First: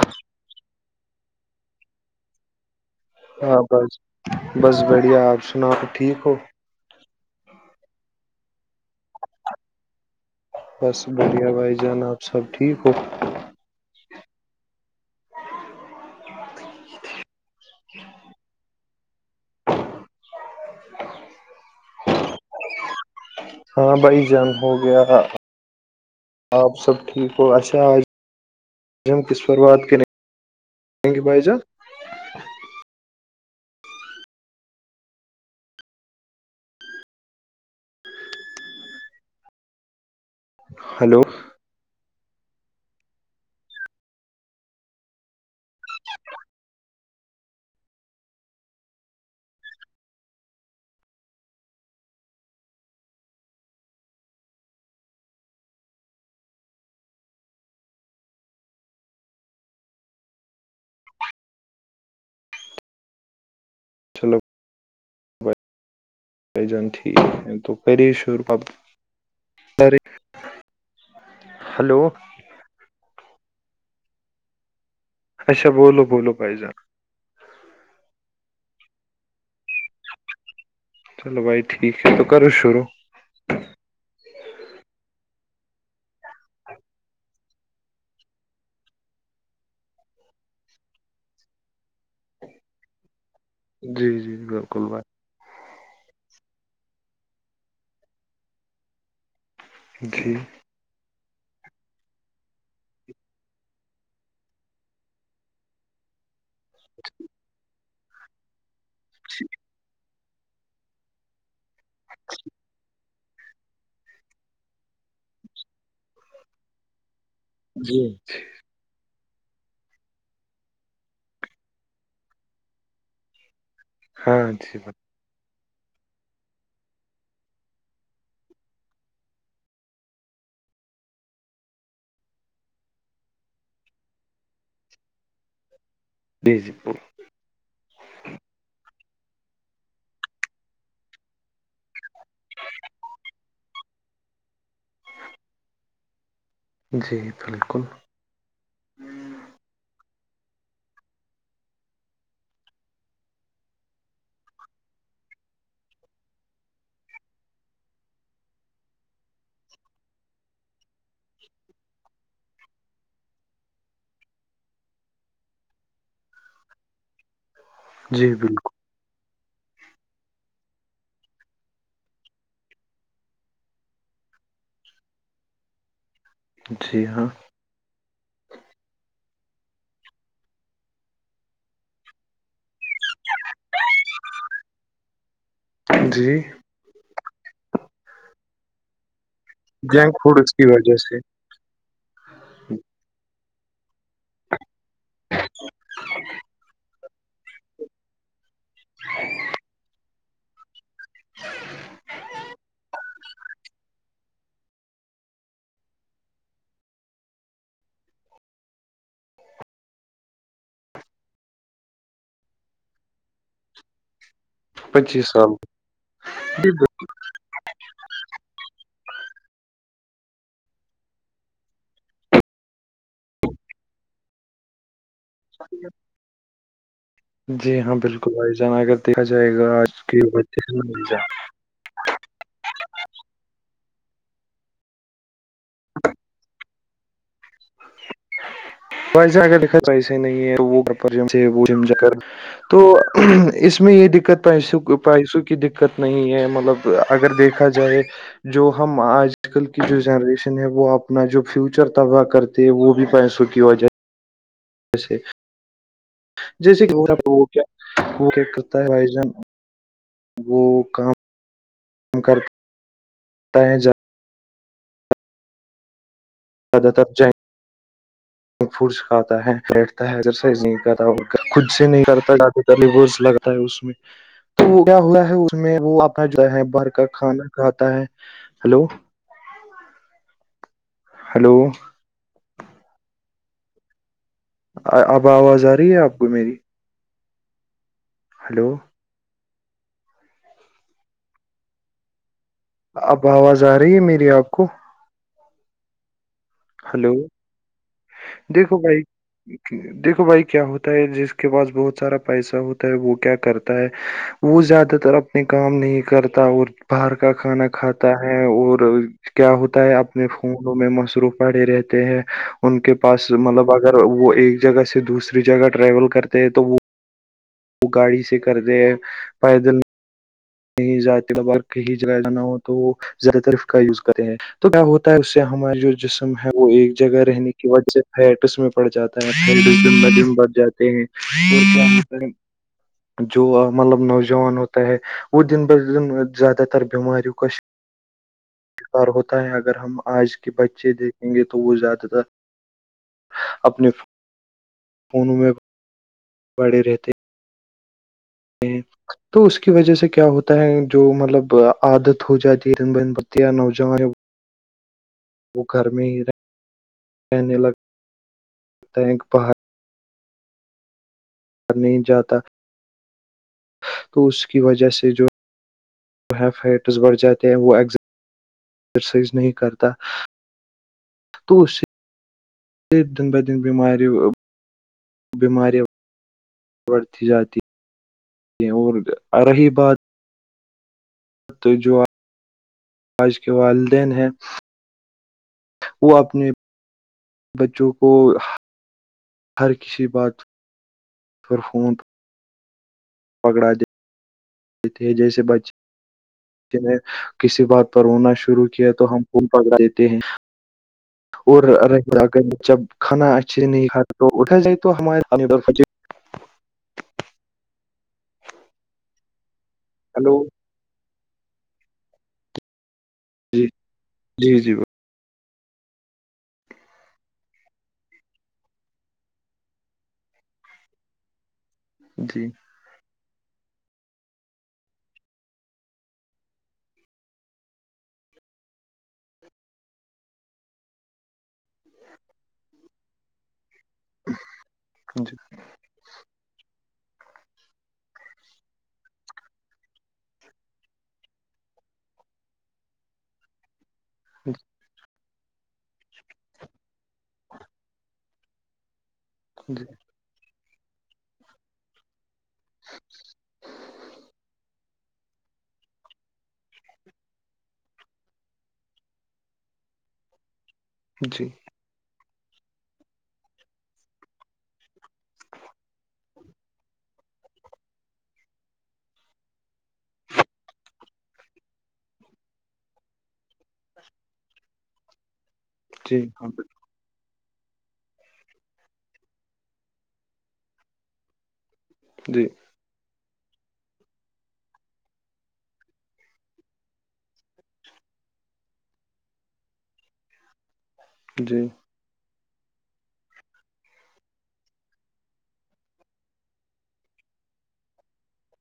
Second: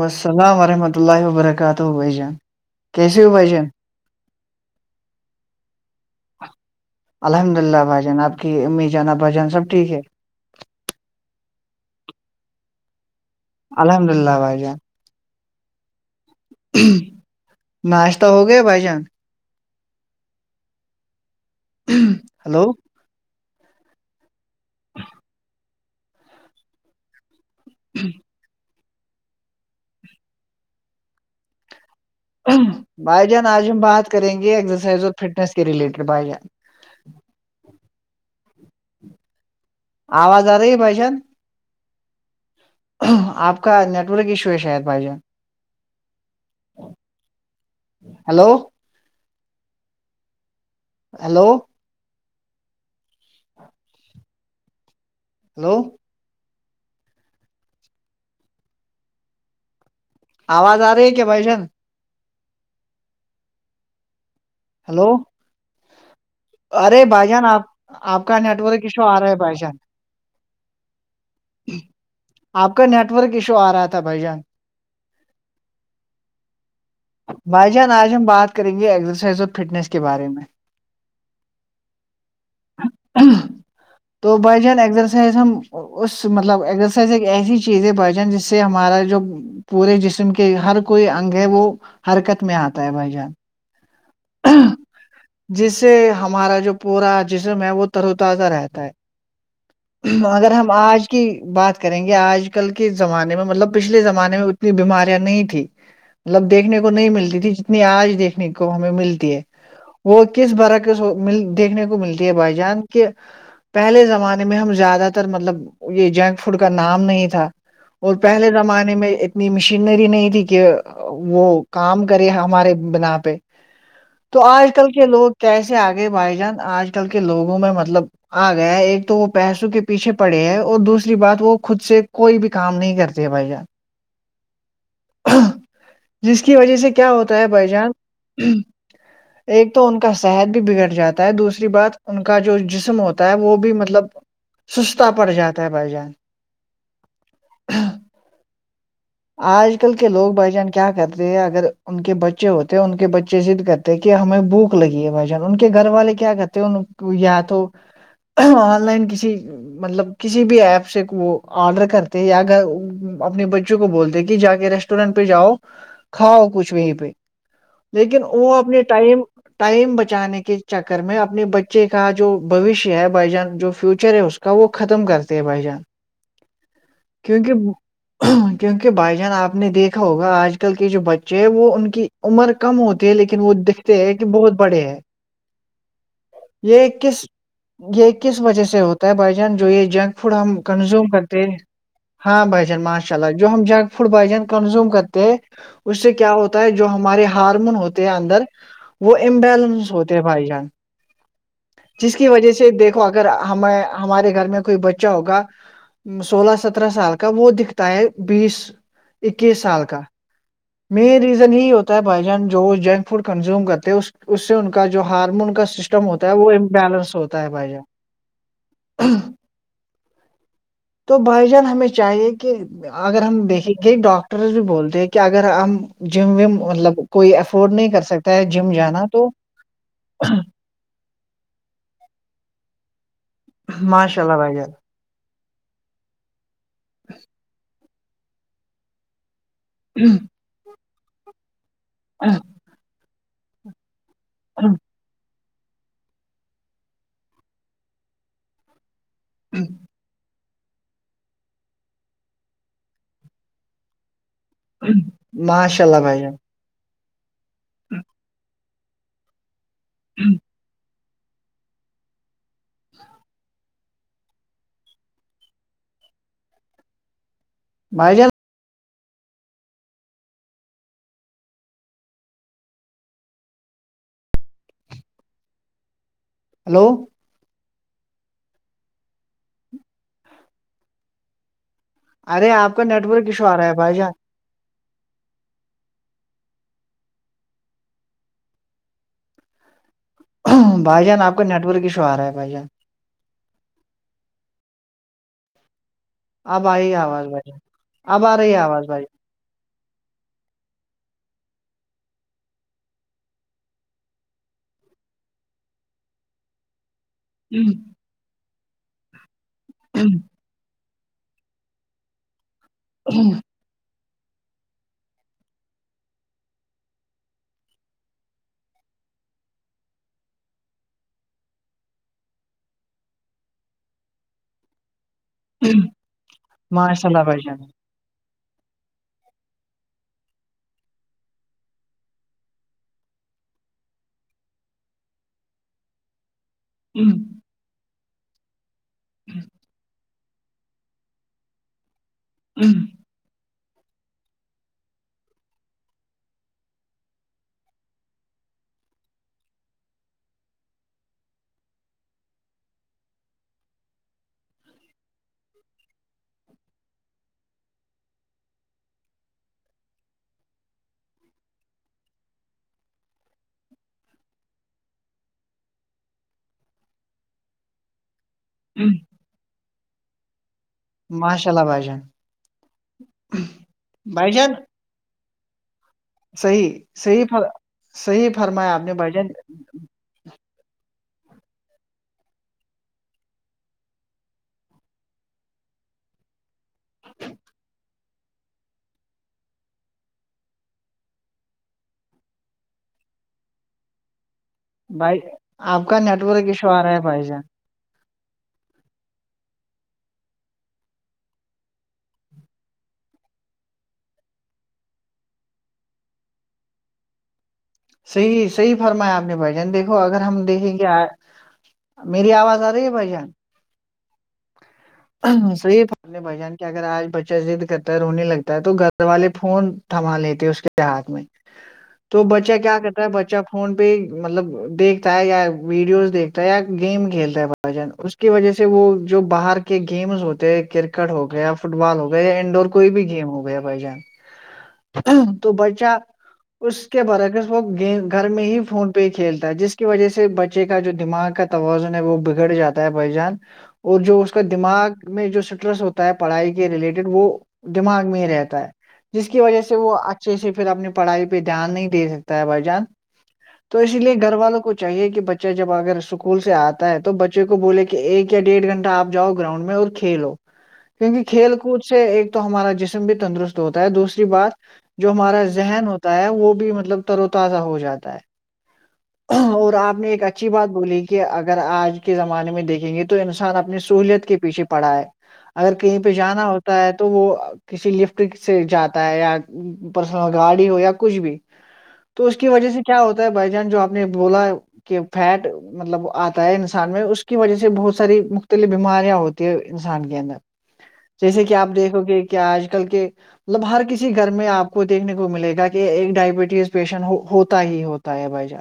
وسلام ورحمۃ اللہ وبرکاتہ بھائی جان کیسے ہو بھائی ہاں جان بس بس بڑھیا آپ سنا ٹھیک ہو الحمد للہ بھائیان آپ کی امی جانب بھائی جان سب ٹھیک ہے بس بڑھیا بھائی جانب سب ٹھیک ہو الحمد للہ بھائی ج ناشتہ ہو گیا بھائی جان ہلو ہاں بھائی جان ہو گیا آپ سب ٹھیک ک پر کرک بائی جان بھائی جان آج ہم بات کریں گے ایکسرسائز اور فٹنس کے ریلیٹڈ بھائی جان آواز آ رہی ہے بھشان ہلو آپ کا نیٹورک ایشو ہے شاید بھائی ج ہیلو ہیلو ہلو آواز آ رہی ہے کیا بائی جان چلو ہیلو جان ٹھیک جان آپ تو کر ش آپ کا پ نیٹورک ایشو آ رہا ہے بھائی جان ہلو آپ کا نیٹ ورک ایشو آ رہا تھا بھائی جان اچھا بولو بولو پائ جا بھائی جان آج ہم بات کریں گے ایکسرسائز اور فٹنس کے بارے میں چلو بھائی ٹھیک ہے تو کرو شروع تو بائی جان ایگزرسائز ہم اس مطلب ایگزرسائز ایک ایسی چیزیں پہچان جس سے ہمارا جو پورے جسم کے ہر کوئی انگ ہے وہ حرکت میں آتا ہے بھائی جان جی جی بالکل بھائی جس سے ہمارا جو پورا جسم ہے وہ تر و تازہ رہتا ہے جی اگر ہم ہم آج کی بات کریں گے آج کل کے زمانے میں مطلب پچھلے زمانے میں اتنی بیماریاں نہیں تھی مطلب دیکھنے کو نہیں ملتی تھی جتنی آج دیکھنے کو ہمیں ملتی ہے وہ کس برح کے دیکھنے کو ملتی ہے بھائی جان کے پہلے زمانے میں ہم زیادہ تر مطلب یہ جنک فوڈ کا نام نہیں تھا جی اور پہلے زمانے میں اتنی مشینری نہیں تھی کہ وہ کام کرے ہمارے بنا پہ تو ہاں آج جی کل بھائی، کے لوگ کیسے آگے بھائی جان آج کل کے لوگوں میں مطلب آ گیا ایک تو وہ پیسوں کے پیچھے پڑے ہے اور دوسری بات وہ خود سے کوئی بھی کام نہیں کرتا ر بائییا جس کی جی جی وجہ سے بولو۔ کیا ہوتا ہے بھائی جان ایک تو ان کا صحت بھی بگڑ جاتا ہے دوسری بات ان کا جو جسم ہوتا ہے وہ بھی مطلب سستا پڑ جاتا ہے بھائی جان جی بالکل آج کل کے لوگ بائی جان کیا کرتے ہیں اگر ان کے بچے ہوتے ہیں ان کے بچے سد کرتے کہ ہمیں بھوک لگی ہے بھ جان ان کے گھر والے کے کیا کرتے اننوں کو یا تو آن لائن کسی مطلب کسی بھی ایپ سے وہ آرڈر کرتے یا اگر اپنے بچوں کو بولتے کہ جا کے ریسٹورینٹ پہ جاؤ کھاؤ کچھ وہیں پہ لیکن جی وہ بالکل اپنے ٹائم ٹائم بچانے کے چکر میں اپنے بچے کا جو بوشیہ ہے بائی جان جو فیوچر ہے اس کو کا وہ ختم کرتے ہیں بھائی جان وو کیونکہ کیونکہ بھائی جان آپ نے دیکھا ہوگا آج آج کل کے جو بچے ہیں وہ ان کی عمر کم ہوتی ہے لیکن وہ دیکھتے ہے کہ بہت بڑے ہیں جی یہ کس یہ کس وجہ سے ہوتا ہے بھائی جوے جنک فوڈ آم اس کی وجہ کنزم سے کرتے ہاں بھائی جان ماشاء اللہ جو ہم جنک فڈ بھائی جن کنزیوم کرتے ہیں اس سے کیا ہوتا ہے جو ہمارے ہارمون ہوتے ہیں اندر وہ ابیلنس ہوتے بھائی جان جس کی وجہ سے دیکھ اگر ہمیں ہمارے گھر میں کوئی بچہ ہوگا سولہ سترہ سال کا وہ دکھتا ہے بیس اکیس سال کا مین ریزن ہی ہوتا ہے بائی چانس جو جنک فوڈ کنزیوم کرتے ہیں سے کا جو پچیس ہارمون سال کا سسٹم ہوتا ہے وہ جی امبلنس ہوتا ہے بھائی جا [inaudible] تو بھائی جان ہمیں چاہیے کہ اگر ہم دیکھے گ ڈاکٹر بھی بولتے کہہ اگر ہم جم وم مطلب کوئی افورڈ جی نہیں ہاں کر بالکل سکتا ہے بھائی جم جان اگر جانا دیکھا تو جائے گا آج کے ب مل جائے ماشاء اللہ بھائی جان [inaudible] [inaudible] ویسا کر لکھا ویسے ہی نہیں ہے وہ وہ ج ج تو اس میں یہ دقت تو ای پیسوں کی دقت نہیں ہے مطلب اگر دیکھا جائے جو ہم آج کل کی جو جنریشن ہے وہ آپ اپنا جو فیوچر تباہ کرتے وہ بھی پیسوں کی وجہ سے ماشاء اللہ بھائیان جیسے کہ گا وہ کیا وہ کیا کرتا ہے بھائی جان وہ [inaudible] کام [inaudible] [inaudible] تد تب جائ [inaudible] ف کھاتا ہے بیٹھتارائز خود سے نہیں کرتا لگتا ہے اس میں تو وہ کیا ہوا ہے اس میں وہ چتا ہے ہلو باہر کا کھانا کھاتا ہے ہلو ہلو ارے آپ کا نیٹ ورک ایشو آ رہا ہے بھائی جان اب آواز آ رہی ہے آپ کو میری ہلو بھائی جان آپ کا نیٹ ورک ایشو آ رہا ہے بھائی جان اب آواز آ رہی ہے میری آپ کو آبھائی ہلو آواز بھائی آبارے ہی دیکھو آواز بھائی [inaudible] دیکھو بھائی کیا ہوتا ہے جس کے پاس بہت سارا پیسہ ہوتا ہے وہ کیا کرتا ہے وہ زیادہ تر اپنے کام نہیں کرتا اور باہر کا کھانا جان۔ کھاتا ہے اور کیا ہوتا ہے اپنے فونوں میں مصروف پڑے رہتے ہیں ان کے پاس مطلب اگر وہ ایک جگہ سے دوسری جگہ ٹریول کرتے ہیں تو وہ وہ گاڑی سے کر د ہیں پیدل کہیں وبا ہی جگہ جانا ہو تو وہ زیادہ ترف کا یوز کرتے ہیں تو کیا ہوتا ہے اس سے ہمارا جو جسم ہے وہ ایک ماشاء جگہ اللہ بھائی رہنے جان کی وج سے پٹس میں پڑ جاتا ہےم جم بد جاتے ہیں اور کیا ہوتا ہے جو مطلب نوجوان ہوتا ہے وہ دن بدن زیادہ تر بیماریوں کا ار ہوتا ہے اگر ہم آج کے بچے دیکھیں گے تو وہ زیادہ تر [inaudible] اپنے فونوں میں بڑی رہتے [inaudible] تو اس کی وجہ سے کیا ہوتا ہے جو مطلب عادت ہو جاتی ہےن بہن بتیاں نوجوان [inaudible] وہ گھر میں ہی رہ رہنے لگ ٹینک باہر نہیں جاتا تو اس کی وجہ سے جوائٹس بڑھ جاتے ہیں وہ ایگز جوں رسائز نہیں کرتا ماشاء تو اللہ اس بھائی جان دن بت دن بیماریوں بھائی جان بیماری صحیح صحی فر صحیح ہیں فرمایا آپ نے بھائی جان اور رہی بات تو جو آ آج کے والدین ہیں وہ اپنے بچوں کو ہر کسی بات پرھر فون پکڑا دیتے تھے بھائی جیسے آپ کا نیٹ ورک ایشو بچے آ نے رہا ہے بھائی جان کسی بات پر ہونا شروع کیا تو ہم خون پکڑا دیتے ہیں اور رہ جب کھانا اچھے سے نہیں کھا تو اٹھا جائے تو ہمارے صحیح صحیح فرمایا آپ نے بھائی جان دیکھو اگر ہلو ہم دیکھیں گے میری آواز آ رہی ہے بھائی جان جی جی جی وہ ی بھ جان کے اگر آج بچہ ضد کرتا ہے رونے لگتا ہے تو گھر والے فون تھما لیتے اس کے ہاتھ میں تو جی جی بچہ کیا کرتا ا بچہ فون پہ مطلب دیکھتا ہے یا ویڈیوز دیکھتا ہے یا گیم کھیلتا ہے ب بجن اس کی وجہ سے وہ جو باہر کے گیمز ہوتے ہیں کرکٹ ہو گیایا فٹ بال ہو گیا یا انڈور کوئی بھی گیم ہو گیا بھائی جان جی تو بچہ اس کے برعکر وہ گیم گھر میں ہی فون پہ ہی کھیلتا ہے جس کی وجہ سے بچے کا جو دماغ کا توازن ہے وہ بگڑ جاتا ہے بھائی جان اور جو اس کا دماغ میں جو اسٹریس ہوتا ہے پڑھائی کے ریلیٹڈ وہ دماغ میں ہی رہتا ہے جس کی وجہ سے وہ اچھے سے پھر اپنی پڑھائی پہ دھیان نہیں دے سکتے ہے بھائی جان تو اسی لیے گھر والوں کوچ چاہیے کہ بچہ جب اگر اسکول سے آتا ہے تو بچے کو بولے کہ ایک یا ڈیڑھ گھنٹہ آپ جاؤ گراؤنڈ میں اور کھیلو کیونکہ جی جی کھیل کوچ سے ایک تو ہمارا جسم بھی تندرست ہوتا ہے دوسری بات جو ہمارا ذہن ہوتا ہے وہ بھی مطلب تر و تازہ ہو جاتا ہے [unintelligible] اور آپ نے ایک اچھی بات بولی کہ اگر آج کے زمانے میں دیکھیں گے تو انسان اپنے سہولت کے پیچھے پڑا ہے اگر کہیں پہ جانا ہوتا ہے تو وہ کسی لفٹ سے جاتا ہے یا پرسنل گاڑی ہو یا کچھ بھی تو اس کی وجہ سے کیا ہوتا ہے بھائی جان جو آپ نے بولا ہے کہ فیٹ مطلب آتا ہے انسان میں اس کی وجہ سے بہت ساری ختلف بیماریاں ہوتی ہے انسان کے اندر جیسے کہ جی آپ دیکھو گے کیا آج کل کے مطلب ہر کسی گھر میں آپ کو دیکھنے کو ملے گا کہ ایک ڈائبٹیز پیشنٹ ہوتا ہی ہوتا دیں بجا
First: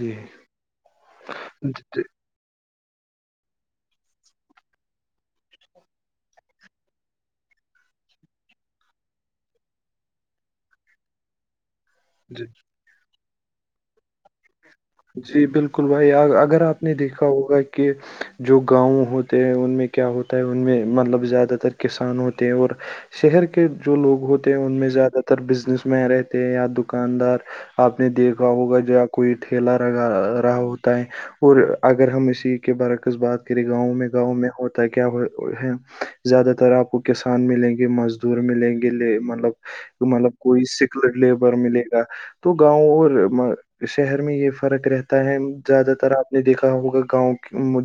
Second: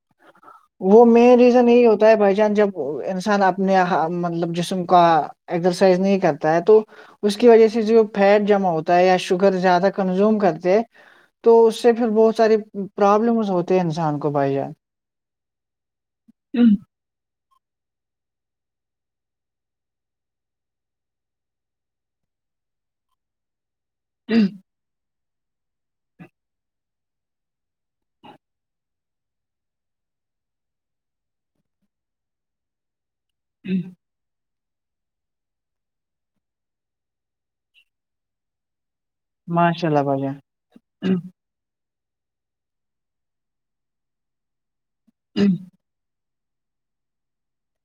جی وہ مین ریزن یہی جی ہوتا ہے بائی چان جب انسان اپنے مطلب جسم کا ایکسرسائز نہیں کرتا ہے تو اس کی وجہ سے جو فیٹ جمع ہوتا ہے یا شوگر زیادہ کنزوم کرتے ہیں تو اس سے پھر بہت جی ساری پرابلمس ہوتے ہیں انسان کو بھائی جان جی بالکل بھائی اگر آپ نے دیکھا ہوگا کہ جو گاؤں ہوتے ہیں ان میں کیا ہوتا ہے ان میں مطلب زیادہ تر کسان ہوتے ہیں اور شہر کے جو لوگ ہوتے ہیں ان میں زیادہ اتر بزنس مین رہتے ہیں یا دکاندار آپ نے دیکھا ہوگا یا کوئی کھیلا رہگا رہا ہوتا ہے اور اگر ہم اسی کے برعکس بات کریں گاؤں میں گاؤں میں ہوتا کیا ہے زیادہ تر آپ کو کسان ملیں گے مزدور ملیں گے گے ماشاء اللہ مطلب بھائی مطلب جان کوئی سکھ لگ لے ملے گا تو گاؤں اور شہر میں یہ فرق رہتا ہے زیادہ تر آپ نے دیکھا ہوگا گاؤں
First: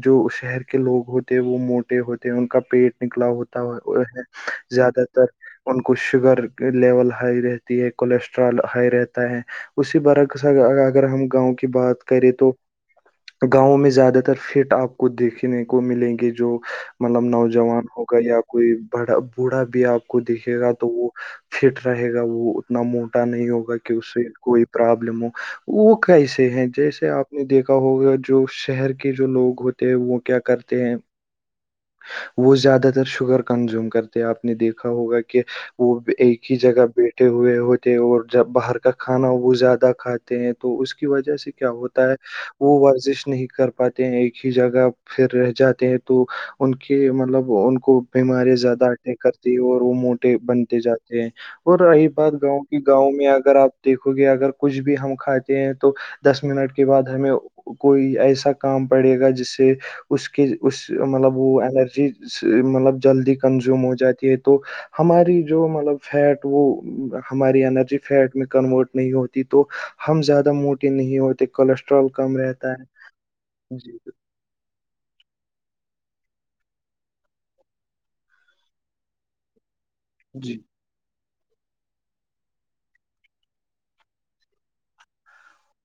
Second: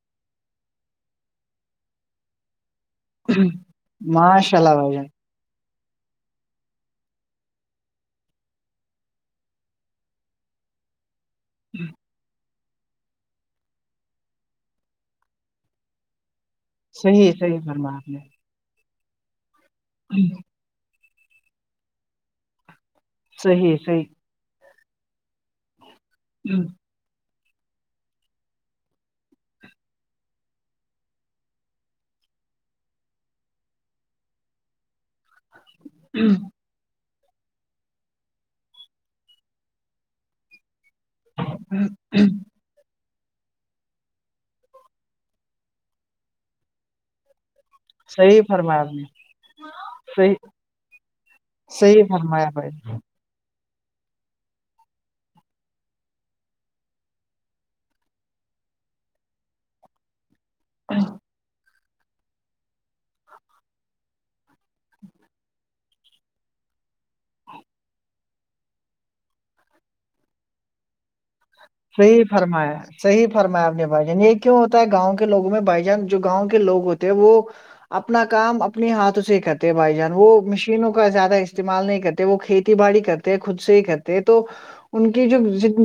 جو شہر کے لوگ ہوتے وہ موٹے ہوتے ہیں ان کا پیٹ نکلا ہوتا ہے وہ ہے ماشاء اللہ بھائی زیادہ جان تر ان کو شوگر لیول ہائی رہتی ہے کولیسٹرول ہائی رہتا ہے اسی برک اگر ہم گاؤں کی بات کریں تو گاؤں میں زیادہ تر فٹ آپ کو دیکھنے کو ملیں گے جو مطلب صحیح صحیح نوجوان فرمایا آپ ہوگا نے یا کوئی بڑا بوڑھا بھی آپ کو دیکھے گا تو وہ فٹ رہے گا وہ اتنا موٹا نہیں صحیح ہوگا کہ اس صحیح سے کوئی پرابلم ہو وہ کیسے ہیں جیسے آپ دیکھا ہوگا جو شہر کے جو لوگ ہوتے ہیں وہ کیا کرتے ہیں وہ زیادہ تر شوگر کنزیوم کرتے آپ نے دیکھا ہوگا کہ وہ ایک ہی جگہ بیٹھے ہوئے ہوتے اور جب باہر کا کھانا وہ زیادہ کھاتے ہیں تو اس کی وجہ سے کیا ہوتا ہے وہ ورزش نہیں کر پاتے ہیں ایک ہی جگہ پھر رہ جاتے ہیں تو ان کے مطلب ان کو صحیح بیمارییا فرمایا زیادہ آپ نے اٹیک کرتی ہے اور وہ صحیح موٹے بنتے جاتے ہیں اور صحیح رہی بات فرمایا گاؤں بھائی کی گاؤں میں اگر آپیکھو گے اگر کچھ بھی ہم کھات ہیں تو دس منٹ کے بعد ہمیں کوئی ایسا کام پڑے گا جس سے اس کے اس مطلب وہ انرجی مطلب جلدی کنزیوم ہو جاتی ہے تو ہماری جو مطلب فیٹ وہ ہماری انرجی فیٹ میں کنورٹ نہیں ہوتی تو ہم زیادہ موٹے نہیں ہوتے کولیسٹرول صحیح کم رہتا فرمایا ہے صحی فرمایا آپ نے جی بھائی جنی ایک کیا ہوتا ہے گاؤں کے لووں میں بھائی جان جو گاؤں کے لو ہوتے ہیں وہ اپنا کام اپنے ہاتھوں سے کرتے بھائی جان وہ جی مشینوں کا زیادہ استعمال نہیں کرتے وہ کھیتی باڑی کرتے ہیں خود سے ہی کرتے ہیں تو ان کی جو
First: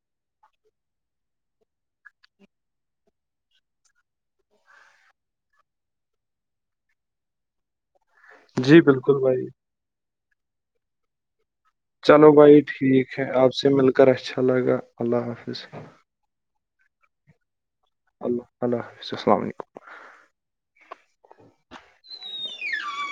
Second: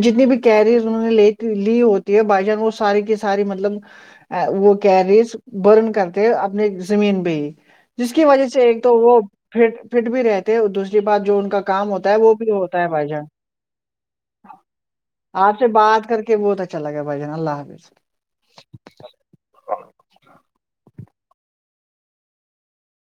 جتنی بھی کیریز انہوں نے لی ہوتی ہے بائی جان وہ ساری کی ساری مطلب وہ کیریز برن کرتے اپنی زمین پہ ہی جس کی وجہ سے جی ایک تو وہ بالکل بھائی فٹ فٹ بھی رہتےے اور دوسری بات جو ان کا کام ہوتا ہے وہ بھی ہوتا ہے بھائی جان سمل کراچھا لگا اللہ آپ سے حافظ بات کر کے بہت اچھا لگا بھائی جان اللہ حافظ اللہ اللہ حافظ السلام علیکم